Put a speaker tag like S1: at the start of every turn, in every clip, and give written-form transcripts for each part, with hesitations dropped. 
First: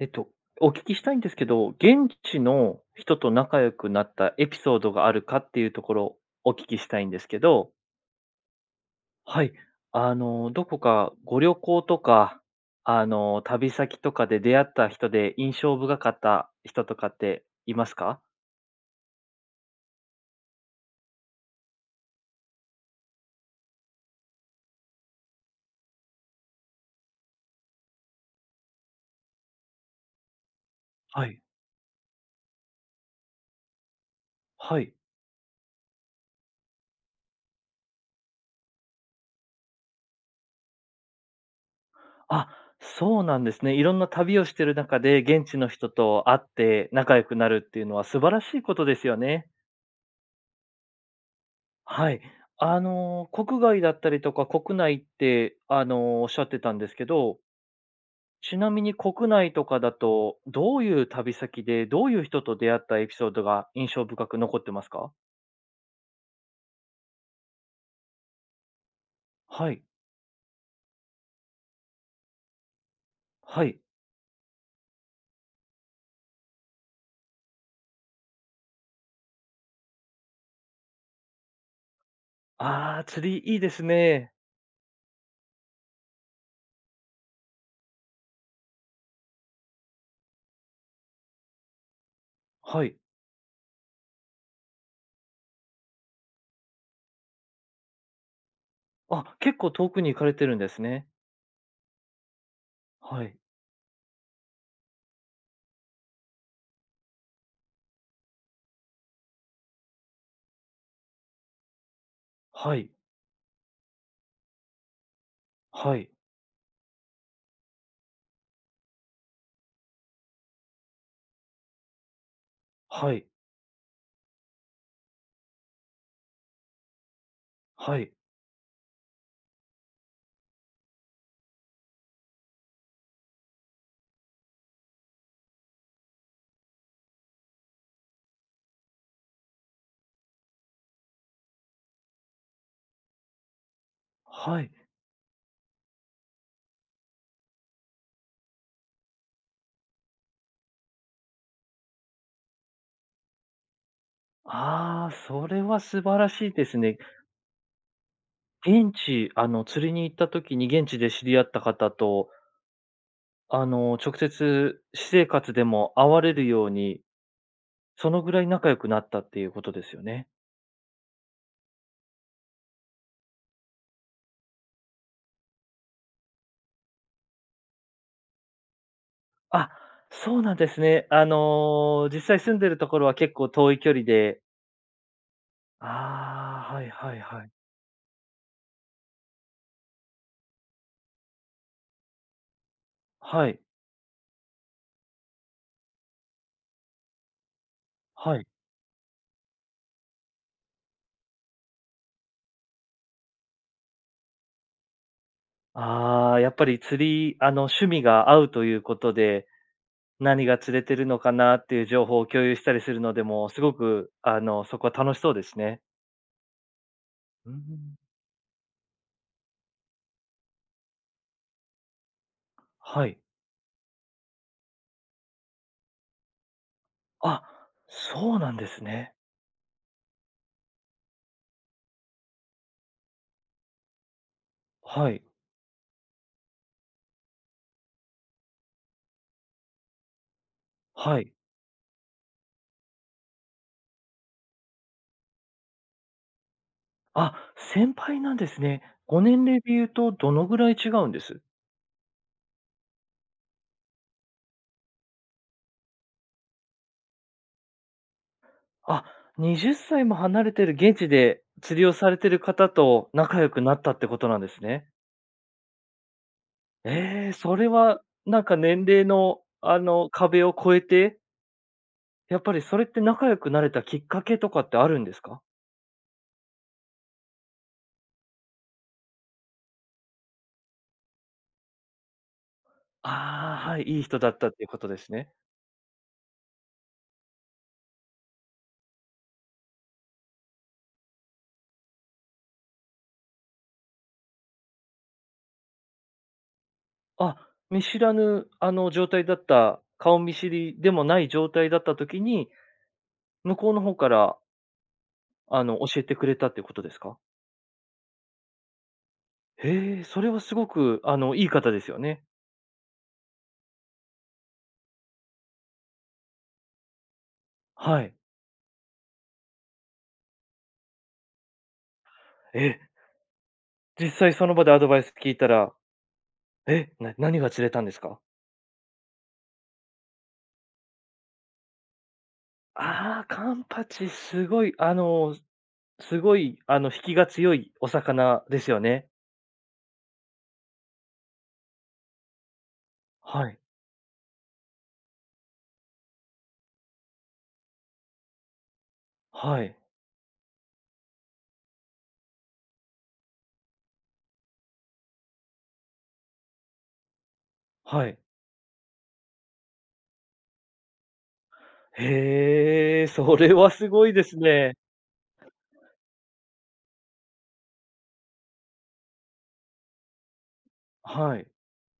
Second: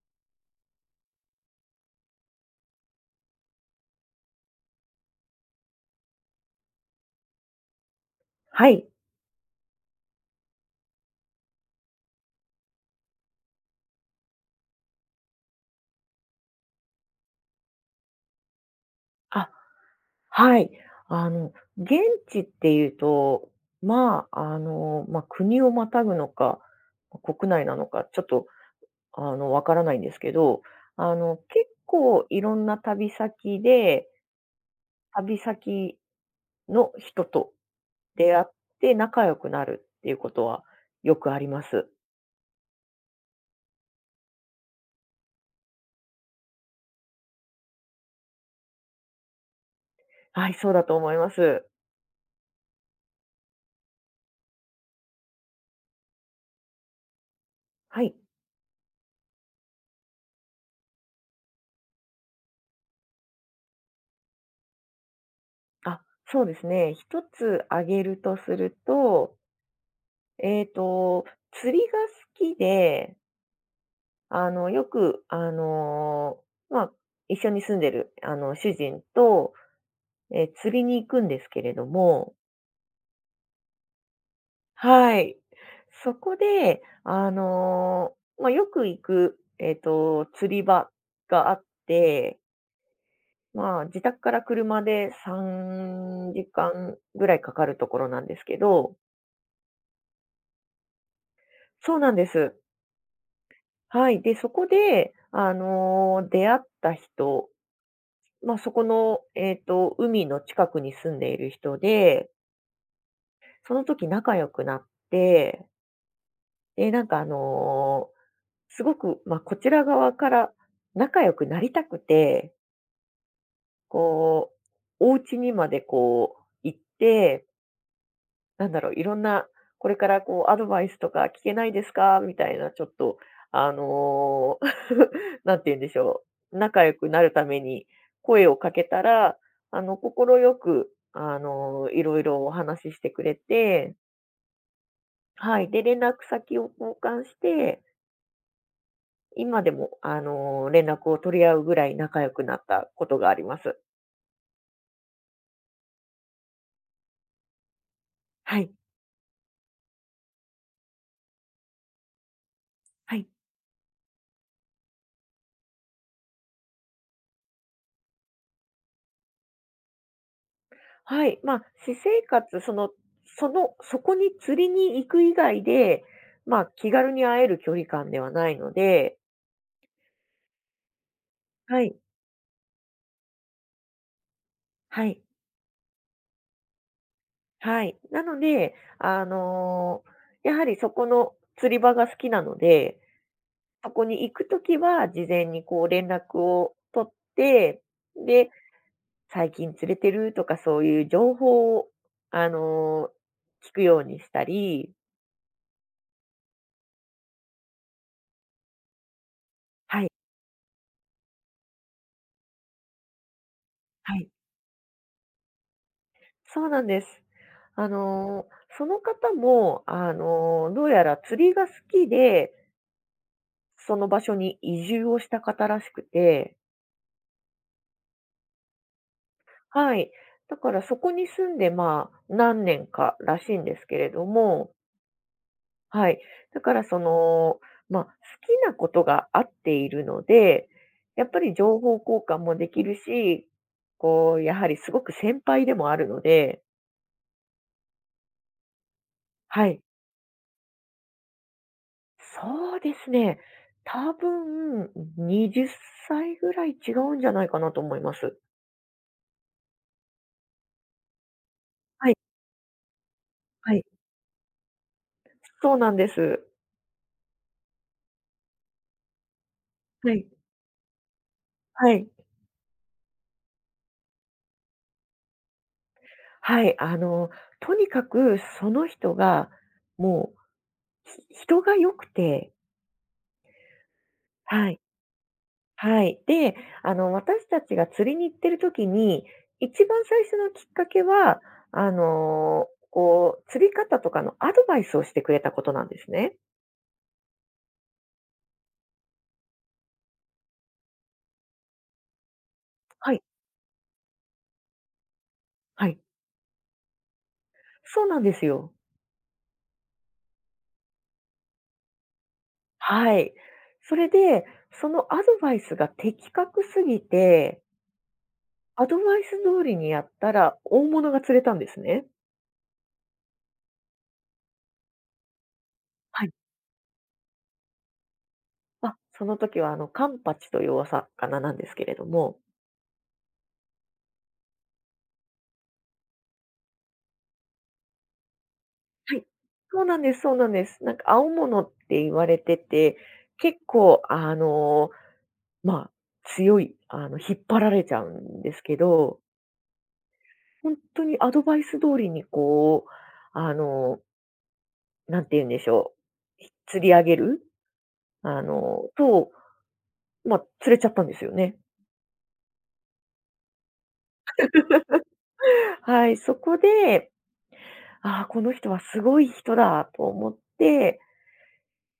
S1: えっと、お聞きしたいんですけど、現地の人と仲良くなったエピソードがあるかっていうところ、お聞きしたいんですけど、
S2: はい。
S1: はい。どこかご旅行とか、旅先とかで出会った人で印象深かった人とかっていますか？
S2: あ、はい。あの、現地っていうと、国をまたぐのか、国内なのか、ちょっと、わからないんですけど、
S1: はい。
S2: 結構いろんな旅先で、
S1: はい。
S2: 旅先の人と出会って仲良くなるっていうことはよくあります。
S1: あ、そうなんですね。いろんな旅をしてる中で、現地の人と会って仲良くなるっていうのは素晴らしいことですよね。
S2: はい、そうだと思います。
S1: はい。国外だったりとか、国内って、おっしゃってたんですけど、
S2: はい。
S1: ちなみに国内とかだと、どういう旅先で、どういう人と出会ったエピソードが印象深く残ってますか？
S2: あ、そうですね。一つ挙げるとすると、
S1: はい、
S2: えっと、釣りが好きで
S1: はい。
S2: よく、まあ、一緒に住んでる、主人と、釣りに行くんですけれども。
S1: ああ、釣りいいですね。
S2: はい。そこで、よく行く、釣り場があって、
S1: はい。
S2: まあ、自宅から車で3時間ぐらいかかるところなんですけど、
S1: あ、結構遠くに行かれてるんですね。
S2: そうなんです。
S1: はい、
S2: はい。で、そこで、出会った人、まあ、そこの、海の近くに住んでいる人で、
S1: はい、
S2: その時仲良くなって、
S1: はい、
S2: で、なんかすごく、まあ、こちら側から仲良くなりたくて、
S1: はい、
S2: こう、お家にまでこう行って、
S1: はい、
S2: なんだろう、いろんな、これからこうアドバイスとか聞けないですかみたいな、ちょっと、あの、なんて言うんでしょう、仲良くなるために声をかけたら、快く、いろいろお話ししてくれて、
S1: はい。
S2: はい。で、連絡先を交換して、今でも、連絡を取り合うぐらい仲良くなったことがあります。
S1: ああ、それは素晴らしいですね。
S2: はい。
S1: 現地、釣りに行った時に現地で知り合った方と
S2: はい。
S1: 直接私生活でも会われるように、そのぐらい仲良くなったっていうことですよね。
S2: はい、まあ、私生活、その、その、そこに釣りに行く以外で、まあ、気軽に会える距離感ではないので。
S1: あ、そうなんですね。
S2: はい、
S1: 実際住んでるところは結構遠い距離で。
S2: はい。
S1: ああ、はいはいはい。
S2: はい。なので、やはりそこの釣り場が好きなので、
S1: はい、
S2: そこに行くときは事前にこう連絡を取って、
S1: はい。
S2: で、最近釣れてるとかそういう情報を、あの、聞くようにしたり。
S1: ああ、やっぱり釣り、趣味が合うということで、
S2: はい、
S1: 何が釣れてるのかなっていう情報を共有したりするのでも、すごく、
S2: はい。
S1: そこは楽しそうですね。
S2: そうなんです。
S1: う
S2: あ
S1: ん。
S2: の、その方も、どうやら釣りが好きで、
S1: はい。
S2: その場所に移住をした方らしくて、
S1: あ、そうなんですね。
S2: はい。だからそこに住んで、まあ、何年からしいんですけれども、
S1: はい、
S2: はい。だからその、まあ、好きなことが合っているので、
S1: は
S2: やっ
S1: い。
S2: ぱり情報交換もできるし、こう、やはりすごく先輩でもあるので、
S1: あ、先輩なんですね。ご年齢
S2: は
S1: で
S2: い。
S1: 言うとどのぐらい違うんです？
S2: そうですね。多分、20歳ぐらい違うんじゃないかなと思います。
S1: あ、20歳も離れてる現地で釣りを
S2: は
S1: さ
S2: い、
S1: れてる方と仲良く
S2: は
S1: なっ
S2: い。
S1: たってことなんですね。
S2: そうなんです。
S1: ええ、それはなんか年齢の、
S2: はい。
S1: 壁を越えて、
S2: はい。
S1: やっぱりそれって仲良くなれたきっかけとかってあるんですか？
S2: はい。とにかくその人が、もう、人が良くて、
S1: ああ、はい、いい人だったっていう
S2: は
S1: こ
S2: い。
S1: とですね。
S2: はい。で、私たちが釣りに行ってる時に、一番最初のきっかけは、こう、釣り方とかのアドバイスをしてくれたことなんですね。
S1: あ、見知らぬ、状態だった顔見知りでもない状態だった時に、
S2: はい、
S1: 向こうの方から、
S2: はい。
S1: 教えてくれたっていうことですか？
S2: そうなんですよ。
S1: へえ、それはすごく、いい方ですよね。
S2: はい。それで、そのアドバイスが的確すぎて、
S1: はい。
S2: アドバイス通りにやったら大物が釣れたんですね。
S1: え、実際その場でアドバイス聞いたら、
S2: はい。
S1: え、何が釣れたんですか？
S2: あ、その時はカンパチというお魚なんですけれども。
S1: ああ、カンパチ、すごい、引きが強いお魚ですよね。
S2: はい。そうなんです、そうなんです。なんか青物って言われてて、
S1: は
S2: 結
S1: い、
S2: 構まあ、強い、引っ張られちゃうんですけど、
S1: はい、
S2: 本当にアドバイス通りにこう、あの、なんて言うんでしょう、釣り上げる
S1: はい。
S2: と、釣れちゃったんですよね。
S1: へえ、それはすごいですね。
S2: はい、そこで、ああ、この人はすごい人だと思って、
S1: はい。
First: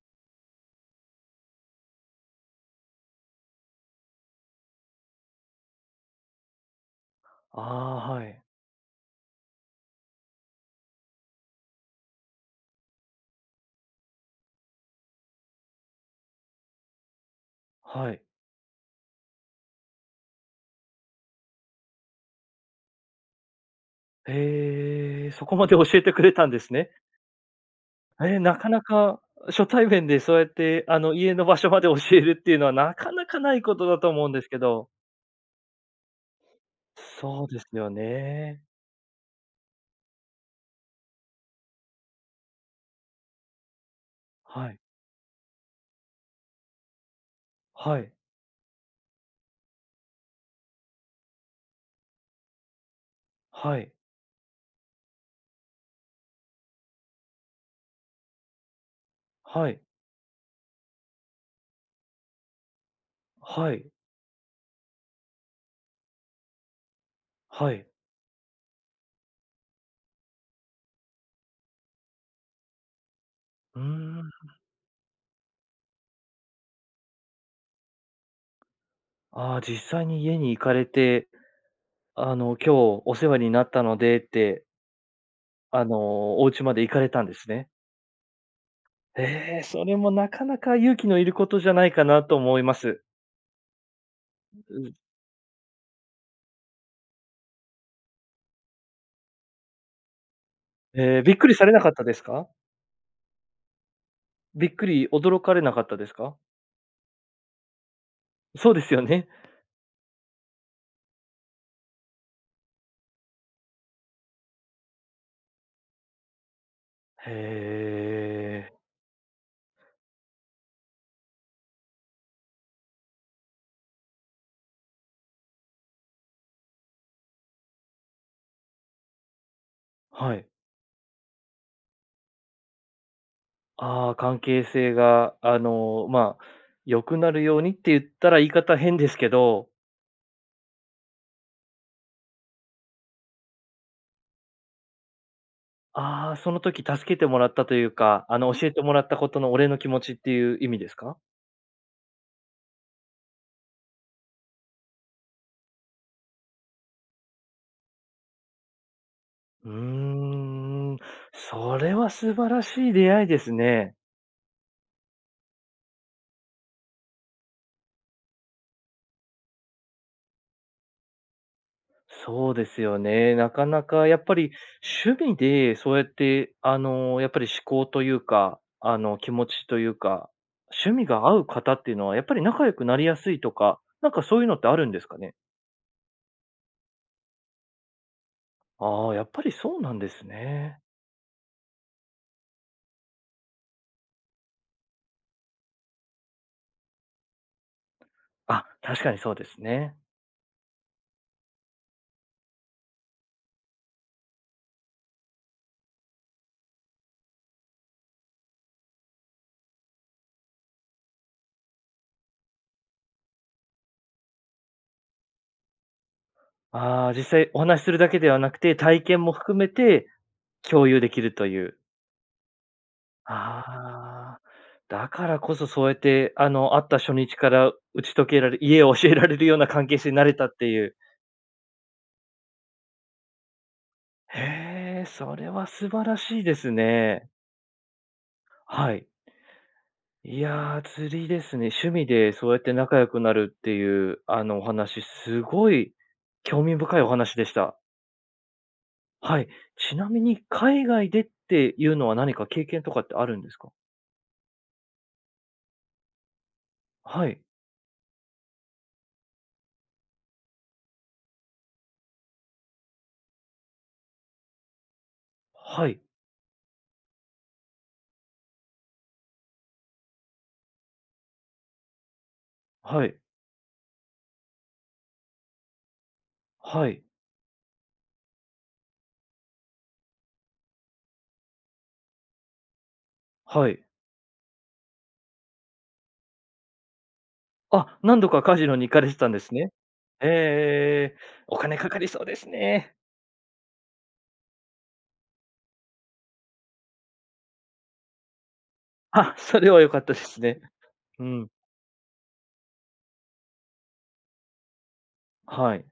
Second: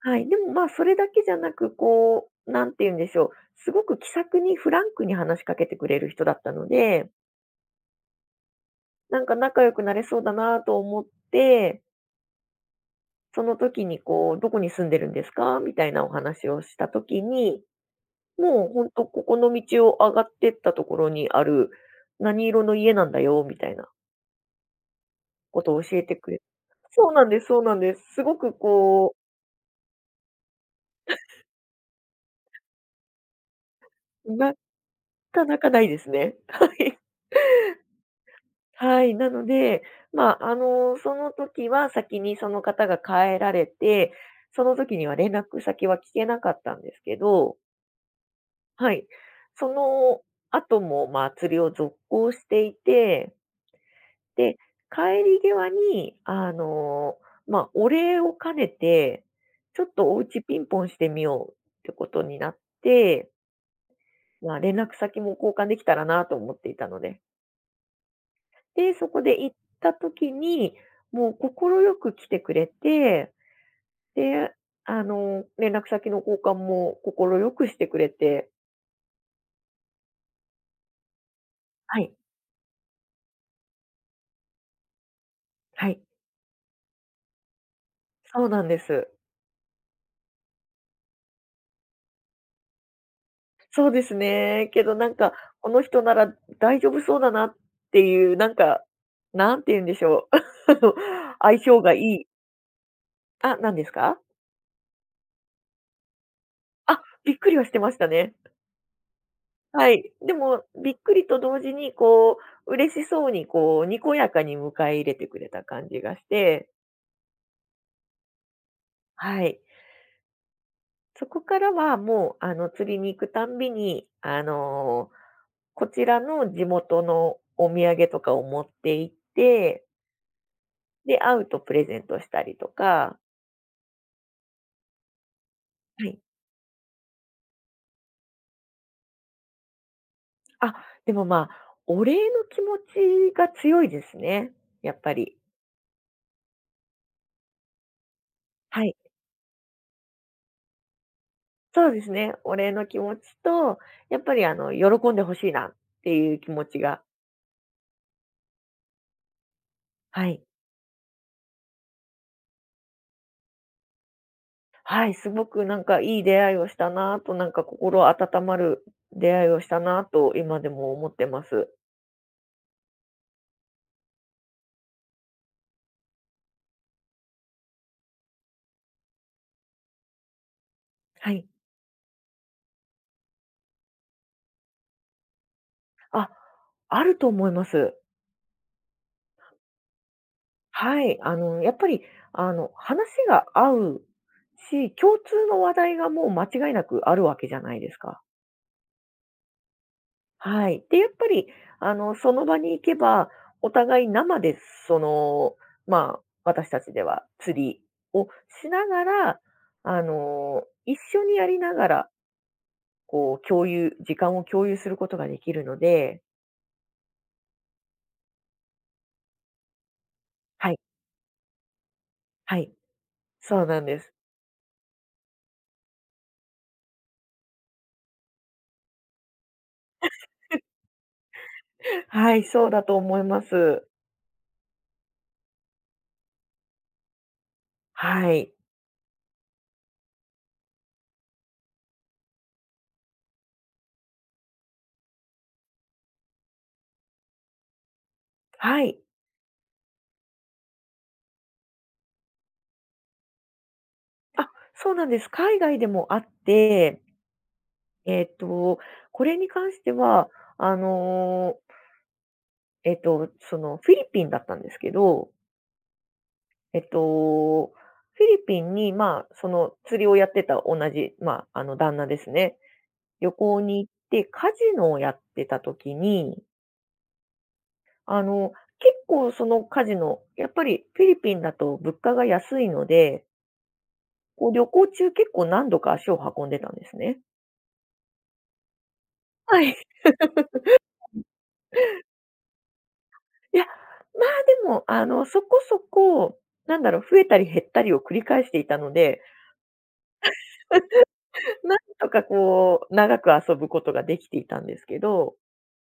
S2: はい、でも、まあ、それだけじゃなく、こう、なんて言うんでしょう、すごく気さくにフランクに話しかけてくれる人だったので、
S1: ああ、はい、
S2: なんか仲良くなれそうだなと思って、その時にこう、「どこに住んでるんですか？」みたいなお話をした時に、
S1: はい。
S2: もう本当ここの道を上がってったところにある、「何色の家なんだよ」みたいな
S1: へえ、そこ
S2: こ
S1: ま
S2: と
S1: で
S2: を
S1: 教
S2: 教え
S1: えて
S2: て
S1: く
S2: く
S1: れ
S2: れ、
S1: たんですね。
S2: そうなんです、そうなんです。すご
S1: えー
S2: く
S1: なかな
S2: こ
S1: か初対面でそうやって、家の場所まで教えるっていうのはなかなかないことだと思うん
S2: う、
S1: です
S2: な
S1: けど。
S2: かなかないですね。はい。
S1: そうですよね。
S2: はい、なので、その時は先にその方が帰られて、そ
S1: は
S2: の
S1: い。
S2: 時には連絡先は聞けなかったんですけど、
S1: はい。
S2: はい。その後も、まあ、釣りを続行していて、
S1: はい。
S2: で、帰り際に、まあ、お礼を兼ねて、
S1: は
S2: ち
S1: い。
S2: ょっとお家ピンポンしてみようってことになって、
S1: はい。
S2: まあ、連絡先も交換できたらなと思っていたので。
S1: はい。
S2: で、そこで行った時に、もう心よく来てくれて、
S1: うーん。
S2: で、連絡先の交換も心よくしてくれて、
S1: ああ、実際に家に行かれて、
S2: はい、
S1: 今日お世話になったのでって、
S2: はい、
S1: お家まで行かれたんですね。
S2: そうなんです。
S1: ええ、それもなかなか勇気のいることじゃないかなと思います。
S2: そうですね。
S1: う
S2: けど
S1: ん。
S2: なんか、この人なら大丈夫そうだなっていう、なんか、なんて言うんでしょう、あの、
S1: ええ、びっくり
S2: 相
S1: され
S2: 性
S1: なかっ
S2: がい
S1: たです
S2: い。
S1: か？
S2: あ、何ですか？
S1: びっくり驚かれなかったですか？
S2: あ、びっくりはしてましたね。
S1: そうですよね。
S2: はい。でも、びっくりと同時に、こう、嬉しそうに、こう、にこやかに迎え入れてくれた感じがして、
S1: へえ、
S2: はい。そこからはもう、釣りに行くたんびに、こちらの地元のお土産とかを持って行って、
S1: はい。
S2: で、会うとプレゼントしたりとか、
S1: ああ、関係性が、
S2: はい。
S1: 良くなるようにって言ったら言い方変ですけど、
S2: あ、でもまあ、お礼の気持ちが強いですね、やっぱり。
S1: ああ、その時助けてもらったというか、教えて
S2: は
S1: も
S2: い。
S1: らったことのお礼の気持ちっていう意味ですか？
S2: そうですね。お礼の気持ちと、やっぱり喜んでほしいなっていう気持ちが、
S1: うー
S2: はい。
S1: ん、それは素晴らしい出会いですね。
S2: はい、すごくなんかいい出会いをしたなと、なんか心温まる出会いをしたなと、今でも思ってます。
S1: そうですよね。なかなかやっぱり趣味でそうやって、やっぱり思考というか、気持ちというか、趣味が
S2: は
S1: 合う
S2: い。
S1: 方っていうのはやっぱり仲良くなりやすいとか、なんかそういうのってあるんですかね？
S2: あ、あると思います。
S1: ああ、やっぱりそうなんですね。
S2: はい。やっぱり、話が合うし、共通の話題がもう間違いなくあるわけじゃないですか。
S1: あ、確かにそうですね。
S2: はい。で、やっぱり、その場に行けば、お互い生で、その、まあ、私たちでは釣りをしながら、一緒にやりながら、こう、共有、時間を共有することができるので、
S1: ああ、実際お話しするだけではなくて、体験も含めて
S2: はい、
S1: 共有できるという。
S2: はい、そうなんです。
S1: ああ、だからこそそうやって、会った初日から打ち解けられ家を教えられるような関係性になれたっていう。
S2: はい、そうだと思います。
S1: へえ、それは素晴らしいですね。
S2: はい、
S1: はい。いやー、釣りですね。趣味でそうやって仲良くなるっていう、お話、すごい興味深いお話でした。
S2: はい。
S1: はい。ちなみに海外でっていうのは何か経験とかってあるんですか？
S2: あ、そうなんです。海外でもあって、
S1: はい。
S2: えっと、これに関しては、あのそのフィリピンだったんですけど、
S1: はい。
S2: えっと、フィリピンに、まあ、その釣りをやってた同じ、まあ、あの旦那ですね。
S1: はい。
S2: 旅行に行ってカジノをやってた時に、
S1: はい。
S2: あの、結構そのカジノ、やっぱりフィリピンだと物価が安いので、
S1: はい。
S2: こう旅行中結構何度か足を運んでたんですね。
S1: あ、何度かカジノに行かれてたんです
S2: は
S1: ね。
S2: い。
S1: ええええええ。お金かかりそうですね。
S2: いや、まあ、でも、そこそこ、なんだろう、増えたり減ったりを繰り返していたので、
S1: あ、それは良かったですね。うん。
S2: なんとかこう、長く遊ぶことができていたんですけど、
S1: はい。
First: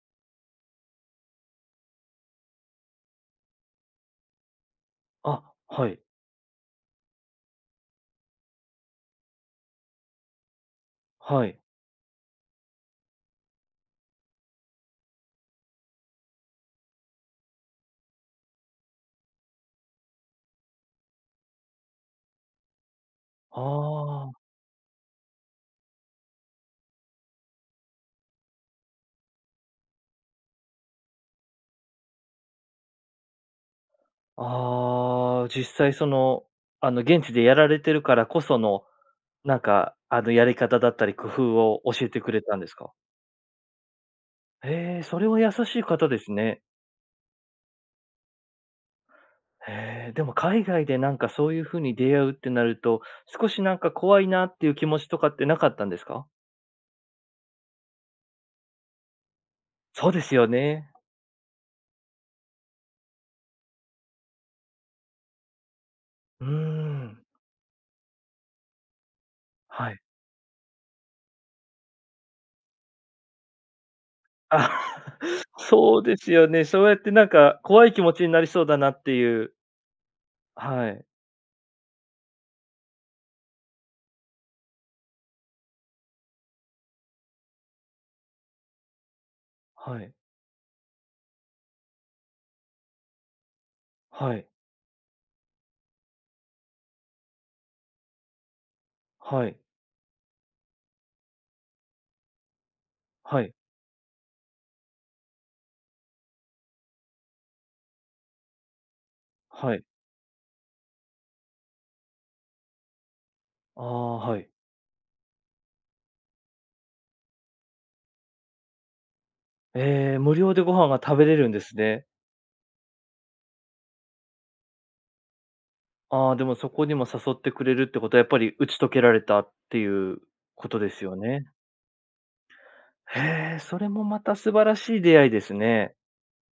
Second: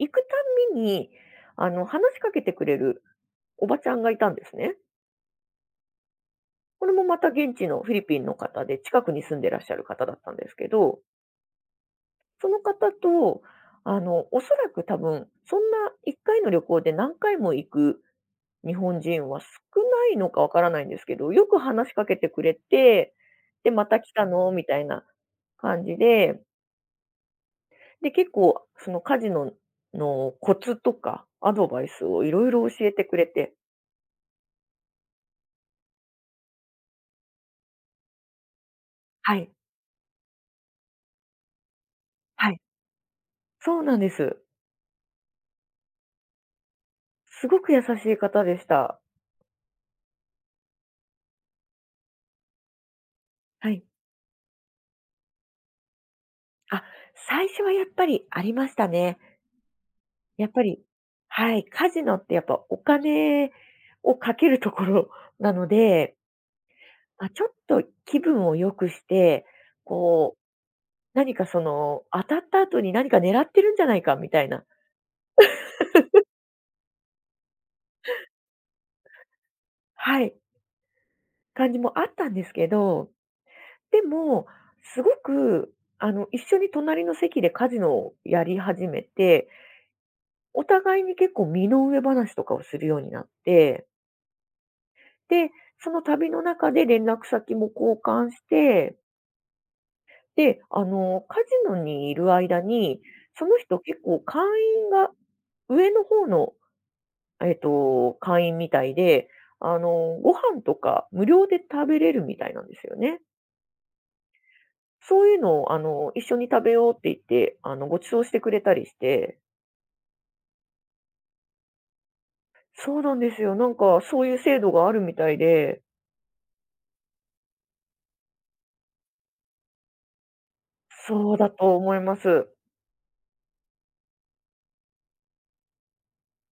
S2: 行くたんびに、話しかけてくれるおばちゃんがいたんですね。
S1: あ、はい。
S2: これもまた現地のフィリピンの方で、近くに住んでらっしゃる方だったんですけど、
S1: はい。
S2: その方と、おそらく多分、そんな1回の旅行で何回も行く日本人は少ないのかわからないんですけど、よく話しかけてくれて、で、また来
S1: あ
S2: たの
S1: あ、
S2: みたいな感じで、で、結構その家事のコツとかアドバイスをいろいろ教えてくれて、
S1: ああ、実際その、現地でやられてるからこその、
S2: はい、
S1: なんか、やり方だったり工夫を教えてくれ
S2: は
S1: たん
S2: い。
S1: ですか？
S2: そうなんです。
S1: へえ、それは優しい方ですね。
S2: すごく優しい方でした。
S1: へえ、でも海外でなんかそういう風に出会うってなると、少し
S2: は
S1: なん
S2: い。
S1: か怖いなっていう気持ちとかってなかったんですか？
S2: あ、最初はやっぱりありましたね。
S1: そうです
S2: や
S1: よ
S2: っぱり、
S1: ね。
S2: はい、カジノってやっぱお金をかけるところなので、
S1: うーん。
S2: まあ、ちょっと気分を良くして、
S1: はい。
S2: こう、何かその、当たった後に何か狙ってるんじゃないかみたいな、
S1: あ、そうですよね。そうやってなんか、怖い気持ちになりそうだなっていう。
S2: はい、
S1: はい。
S2: 感じもあったんですけど、でも、すごく、一緒に隣の席でカジノをやり始めて、
S1: はい。
S2: お互いに結構身の上話とかをするようになって、
S1: はい。
S2: で、その旅の中で連絡先も交換して、
S1: はい。
S2: で、カジノにいる間に、
S1: は
S2: そ
S1: い。
S2: の人結構会員が上の方の、会員みたいで、
S1: は
S2: あ
S1: い。
S2: の、ご飯とか無料で食べれるみたいなんですよね。
S1: ああ、はい。
S2: そういうのを、一緒に食べようって言って、ご馳走してくれたりして。
S1: ええ、無料でご飯が食べれるんですね。
S2: そうなんですよ。なんか、そういう制度があるみたいで、
S1: ああ、でもそこにも誘ってくれるってことは、やっぱり打ち解けられたっていうことですよ
S2: そう
S1: ね。
S2: だと思います。
S1: へえ、それもまた素晴らしい出会いですね。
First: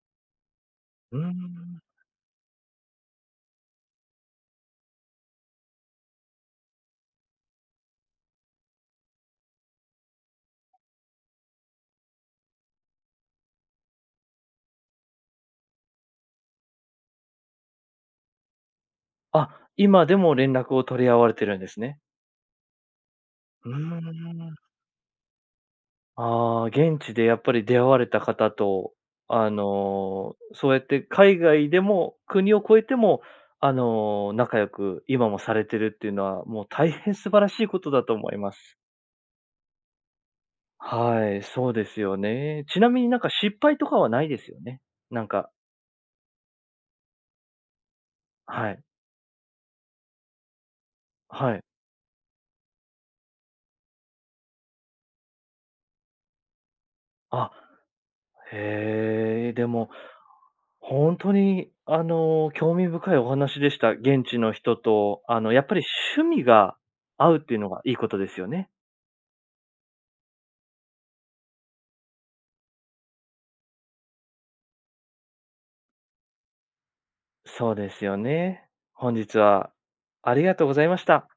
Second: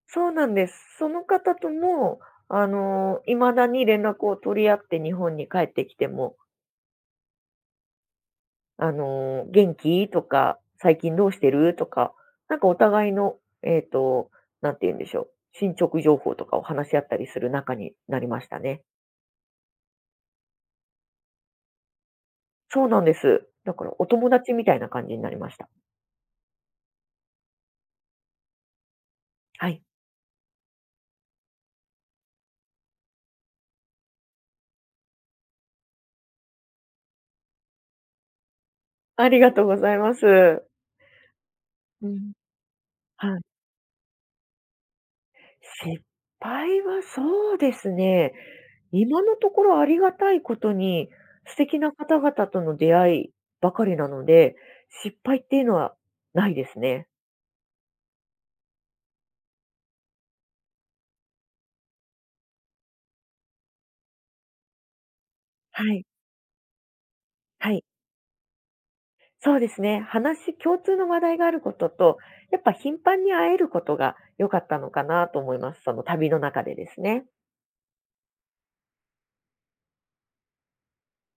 S2: そうなんです。そ
S1: うー
S2: の方と
S1: ん。
S2: も、未だに連絡を取り合って日本に帰ってきても、元気？とか、最近どうしてる？とか、なんかお互いの、えっと、なんて言うんでしょう、進捗情報とかを話し合ったりする仲になりましたね。
S1: あ、今でも連絡を取り合われてるんですね。
S2: そうなんです。
S1: う
S2: だ
S1: ー
S2: からお友達
S1: ん。
S2: みたいな感じになりました。
S1: ああ、現地でやっぱり出会われた方と、
S2: はい。
S1: そうやって海外でも、国を越えても、仲良く今もされてるっていうのは、もう大変素晴らしいことだと思います。
S2: ありがとうございます。
S1: はい、そうです
S2: う
S1: よ
S2: ん。
S1: ね。ちなみになんか
S2: はい。
S1: 失敗とかはないですよね？なんか
S2: 失敗はそうですね、
S1: はい、
S2: 今のところありがたいことに、
S1: は
S2: 素
S1: い。
S2: 敵な方々との出会いばかりなので、失敗っていうのはないですね。
S1: あ、へえ、でも、本当に興味深いお話でした。現地の人と、やっぱり
S2: はい、
S1: 趣味が合うっていうの
S2: は
S1: が
S2: い。
S1: いいことですよね。
S2: そうですね、話共通の話題があることと、やっぱ頻繁に会えることが良かったのかなと思います。その旅の中でですね。
S1: そうですよね。本日はありがとうございました。